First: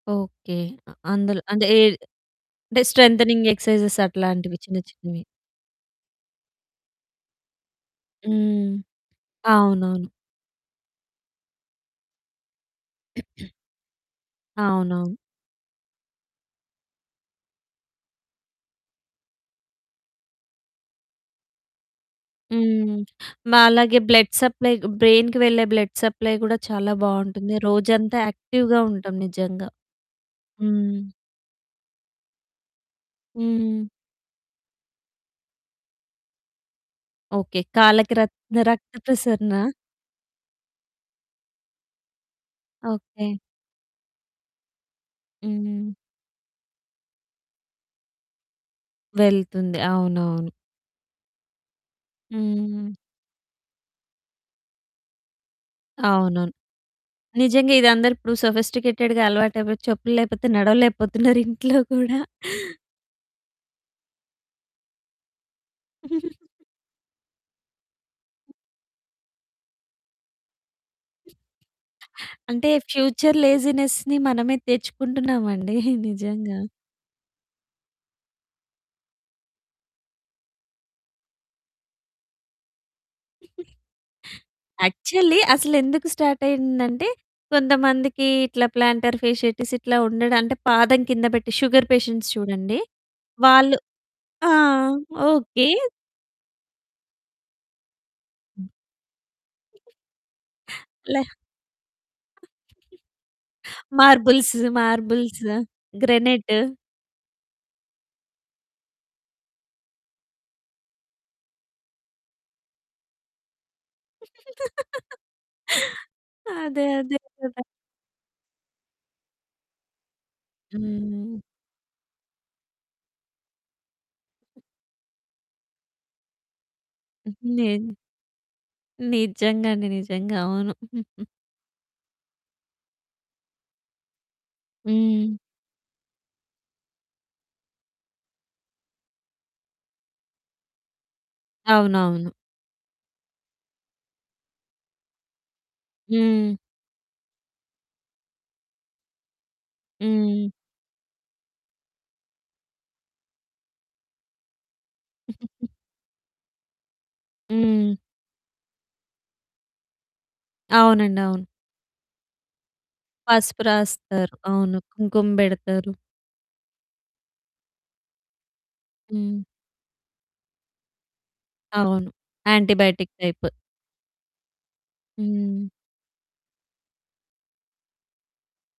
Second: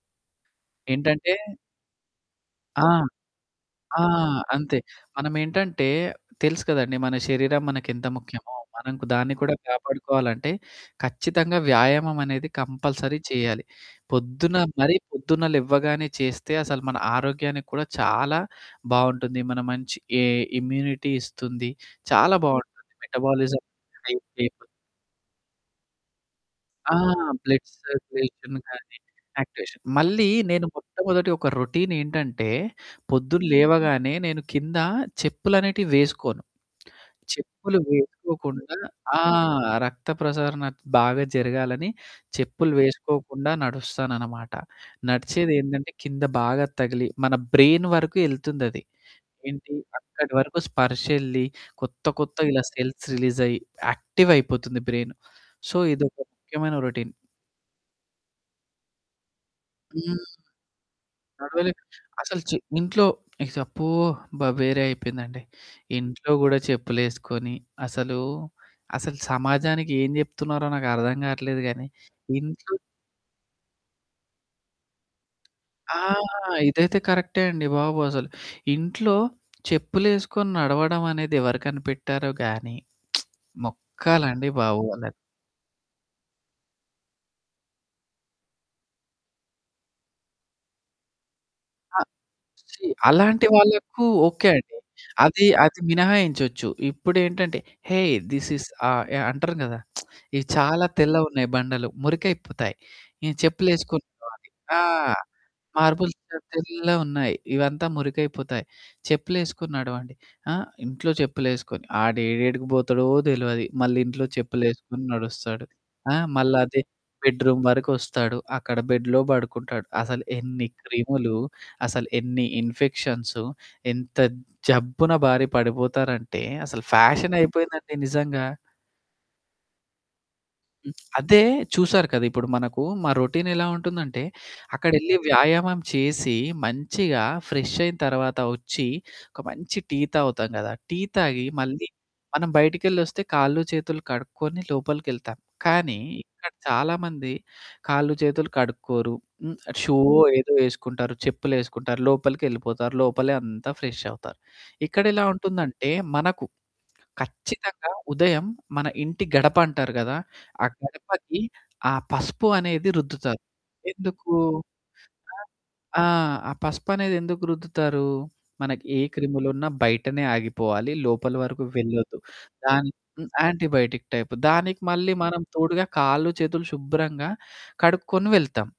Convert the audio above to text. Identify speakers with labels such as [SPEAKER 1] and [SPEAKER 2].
[SPEAKER 1] Okay. అ
[SPEAKER 2] ఏంటంటే
[SPEAKER 1] అందులో అదే అంటే
[SPEAKER 2] ఆ!
[SPEAKER 1] స్ట్రెంతెనింగ్ ఎక్సర్సైజెస్
[SPEAKER 2] ఆ!
[SPEAKER 1] అట్లాంటివి
[SPEAKER 2] అంతే.
[SPEAKER 1] చిన్న చిన్నవి.
[SPEAKER 2] మనమేంటంటే తెలుసు కదండీ. మన శరీరం మనకెంత ముఖ్యమో.
[SPEAKER 1] హ్మ్.
[SPEAKER 2] మనకు దాన్ని కూడా
[SPEAKER 1] అవునవును.
[SPEAKER 2] కాపాడుకోవాలంటే ఖచ్చితంగా వ్యాయామం అనేది కంపల్సరీ చేయాలి. పొద్దున మరీ
[SPEAKER 1] అవునవును.
[SPEAKER 2] పొద్దున్న లెవ్వగానే చేస్తే అసలు మన ఆరోగ్యానికి కూడా చాలా బావుంటుంది. మన మంచి ఏ ఇమ్యూనిటీ ఇస్తుంది చాలా బావుంటుంది
[SPEAKER 1] హ్మ్.
[SPEAKER 2] మెటబాలిజం
[SPEAKER 1] మాలాగే బ్లడ్
[SPEAKER 2] [unintelligible]
[SPEAKER 1] సప్లై బ్రెయిన్‌కి వెళ్ళే బ్లడ్ సప్లై గూడా చాలా
[SPEAKER 2] ఆ!
[SPEAKER 1] బావుంటుంది.
[SPEAKER 2] బ్లడ్
[SPEAKER 1] రోజంతా
[SPEAKER 2] సర్క్యులేషన్
[SPEAKER 1] యాక్టివ్‌‌‌గా
[SPEAKER 2] గాని
[SPEAKER 1] ఉంటాం నిజంగా
[SPEAKER 2] యాక్టివేషన్. మళ్ళీ నేను
[SPEAKER 1] హ్మ్.
[SPEAKER 2] మొట్టమొదటి ఒక రొటీన్ ఏంటంటే పొద్దున
[SPEAKER 1] హ్మ్.
[SPEAKER 2] లేవగానే నేను కింద చెప్పులనేటివి వేసుకోను.
[SPEAKER 1] ఓకే.
[SPEAKER 2] చెప్పులు
[SPEAKER 1] కాళ్ళకి రక్త
[SPEAKER 2] వేసుకోకుండా
[SPEAKER 1] రక్త
[SPEAKER 2] ఆ!
[SPEAKER 1] ప్రసరణ.
[SPEAKER 2] రక్త ప్రసరణ బాగా జరగాలని చెప్పులు
[SPEAKER 1] ఓకే.
[SPEAKER 2] వేసుకోకుండా నడుస్తానన్నమాట.
[SPEAKER 1] హ్మ్.
[SPEAKER 2] నడిచేదేందంటే కింద బాగా తగిలి మన బ్రెయిన్ వరకు యెళ్తుందది. ఏంటి
[SPEAKER 1] వెళ్తుంది.
[SPEAKER 2] అక్కడి
[SPEAKER 1] అవునవును.
[SPEAKER 2] వరకు స్పర్శ ఎళ్ళి కొత్త కొత్త ఇలా
[SPEAKER 1] హ్మ్.
[SPEAKER 2] సెల్స్ రిలీజ్ అయ్యి యాక్టివ్ అయిపోతుంది బ్రెయిన్. సో ఇదొక
[SPEAKER 1] అవును.
[SPEAKER 2] ముఖ్యమైన రొటీన్.
[SPEAKER 1] నిజంగా ఇది అందరూ ఇప్పుడు సోఫిస్టికేటెడ్‌గా అలవాటటైపోయి చెప్పులు
[SPEAKER 2] హ్మ్.
[SPEAKER 1] లేపోతే నడవలేకపోతున్నారు ఇంట్లో
[SPEAKER 2] నడవలేరు.
[SPEAKER 1] కూడా.
[SPEAKER 2] అసలు చె ఇంట్లో అబ్బో! అబ్బ! వేరే అయిపోయిందండి. ఇంట్లో గూడా చెప్పులేసుకొని అసలు, అసలు సమాజానికి ఏం జెప్తున్నారో నాకర్థం గాట్లేదు గానీ
[SPEAKER 1] అంటే
[SPEAKER 2] ఇంట్లో
[SPEAKER 1] ఫ్యూచర్ లేజినెస్‌ని మనమే తెచ్చుకుంటున్నామండి.
[SPEAKER 2] ఆ!
[SPEAKER 1] నిజంగా
[SPEAKER 2] ఇదైతే కరెక్టే అండి బాబు అసలు. ఇంట్లో చెప్పులేసుకొని నడవడం అనేది ఎవరు కనిపెట్టారో గాని మొక్కాలండి బాబు వాళ్ళని.
[SPEAKER 1] యాక్చువల్లీ అసలు ఎందుకు స్టార్ట్ అయిందంటే కొంతమందికి ఇట్లా ప్లాంటర్ ఫేషియాటీస్ ఇట్లా ఉండడం అంటే పాదం కింద పెట్టి షుగర్
[SPEAKER 2] ఆహ్,
[SPEAKER 1] పేషెంట్స్ చూడండి
[SPEAKER 2] షి అలాంటి
[SPEAKER 1] వాళ్ళు
[SPEAKER 2] వాళ్ళకు ఓకే.
[SPEAKER 1] ఆ!
[SPEAKER 2] అండి. అది,
[SPEAKER 1] ఓకే.
[SPEAKER 2] అది మినహాయించొచ్చు. ఇప్పుడేంటంటే హేయ్! దిస్ ఈస్
[SPEAKER 1] హ్మ్.
[SPEAKER 2] ఆహ్, యాహ్! అంటారు గదా! ఇవి చాలా
[SPEAKER 1] లే
[SPEAKER 2] తెల్లవున్నాయి. బండలు మురికైపోతాయి. ఈ చెప్పులేసుకొని బోవాలి.
[SPEAKER 1] మార్బుల్స్,
[SPEAKER 2] ఆ!
[SPEAKER 1] Marbles
[SPEAKER 2] marbles
[SPEAKER 1] granite.
[SPEAKER 2] తెల్లగున్నాయి ఇవంతా మురికైపోతాయి. చెప్పులేసుకొని నడవండి. ఆహ్, ఇంట్లో చెప్పులేసుకొని ఆడేడేడికి పోతాడో తెలవదు మళ్ళీ ఇంట్లో చెప్పులేసుకొని నడుస్తడు. ఆ! మళ్లదే
[SPEAKER 1] అదే. అదే
[SPEAKER 2] బెడ్రూమ్
[SPEAKER 1] కదా!
[SPEAKER 2] వరకు వస్తాడు అక్కడ బెడ్‌లో పడుకుంటాడు. అసలు ఎన్ని క్రిములు?
[SPEAKER 1] హ్మ్.
[SPEAKER 2] అసలు ఎన్ని ఇన్ఫెక్షన్సు? ఎంత జబ్బున బారి పడిపోతారంటే అసలు
[SPEAKER 1] హ్మ్. నేను
[SPEAKER 2] ఫ్యాషనయిపోయిందండి నిజంగా.
[SPEAKER 1] నిజంగా అండి. నిజంగా అవును.
[SPEAKER 2] హ్మ్. అదే చూసారు కదా! ఇప్పుడు మనకు మా రొటీన్ ఎలా ఉంటుందంటే అక్కడెళ్లి
[SPEAKER 1] హ్మ్.
[SPEAKER 2] వ్యాయామం చేసి మంచిగా ఫ్రెష్ అయిన తర్వాత వచ్చి ఒక మంచి టీ తాగుతాం గదా! టీ తాగి మళ్ళీ
[SPEAKER 1] అవునవును.
[SPEAKER 2] మనం బయటికెళ్ళొస్తే కాళ్ళు చేతులు కడుక్కొని లోపలికెళ్తాం కానీ ఇక్కడ
[SPEAKER 1] హ్మ్.
[SPEAKER 2] చాలామంది కాళ్ళు చేతులు కడుక్కోరు హ్మ్. షూవో
[SPEAKER 1] హ్మ్.
[SPEAKER 2] ఏదో యేసుకుంటారు చెప్పులేసుకుంటారు లోపలికి ఎళ్ళిపోతారు లోపలే అంతా ఫ్రెష్షవుతారు. ఇక్కడెలా ఉంటుందంటే మనకు ఖచ్చితంగా
[SPEAKER 1] హ్మ్.
[SPEAKER 2] ఉదయం మన ఇంటి గడపంటారు గదా! ఆ
[SPEAKER 1] అవునండి.
[SPEAKER 2] గడపకి
[SPEAKER 1] అవును.
[SPEAKER 2] ఆ పసుపు అనేది రుద్దుతారు.
[SPEAKER 1] పసుపు రాస్తారు.
[SPEAKER 2] ఎందుకు?
[SPEAKER 1] అవును. కుంకుమ
[SPEAKER 2] ఆ!
[SPEAKER 1] బెడతారు.
[SPEAKER 2] ఆ! ఆ పసుపనేది ఎందుకు రుద్దుతారు? మనకి ఏ
[SPEAKER 1] హ్మ్.
[SPEAKER 2] క్రిములున్నా బయటనే ఆగిపోవాలి లోపల వరకు
[SPEAKER 1] అవును.
[SPEAKER 2] వెళ్ళొద్దు. దానికి
[SPEAKER 1] యాంటిబయోటిక్
[SPEAKER 2] హ్మ్.
[SPEAKER 1] టైపు.
[SPEAKER 2] యాంటిబయోటిక్ టైపు దానికి మళ్ళీ మనం
[SPEAKER 1] హ్మ్.
[SPEAKER 2] తోడుగా కాళ్ళు చేతులు శుభ్రంగా కడుక్కొని వెళ్తాం.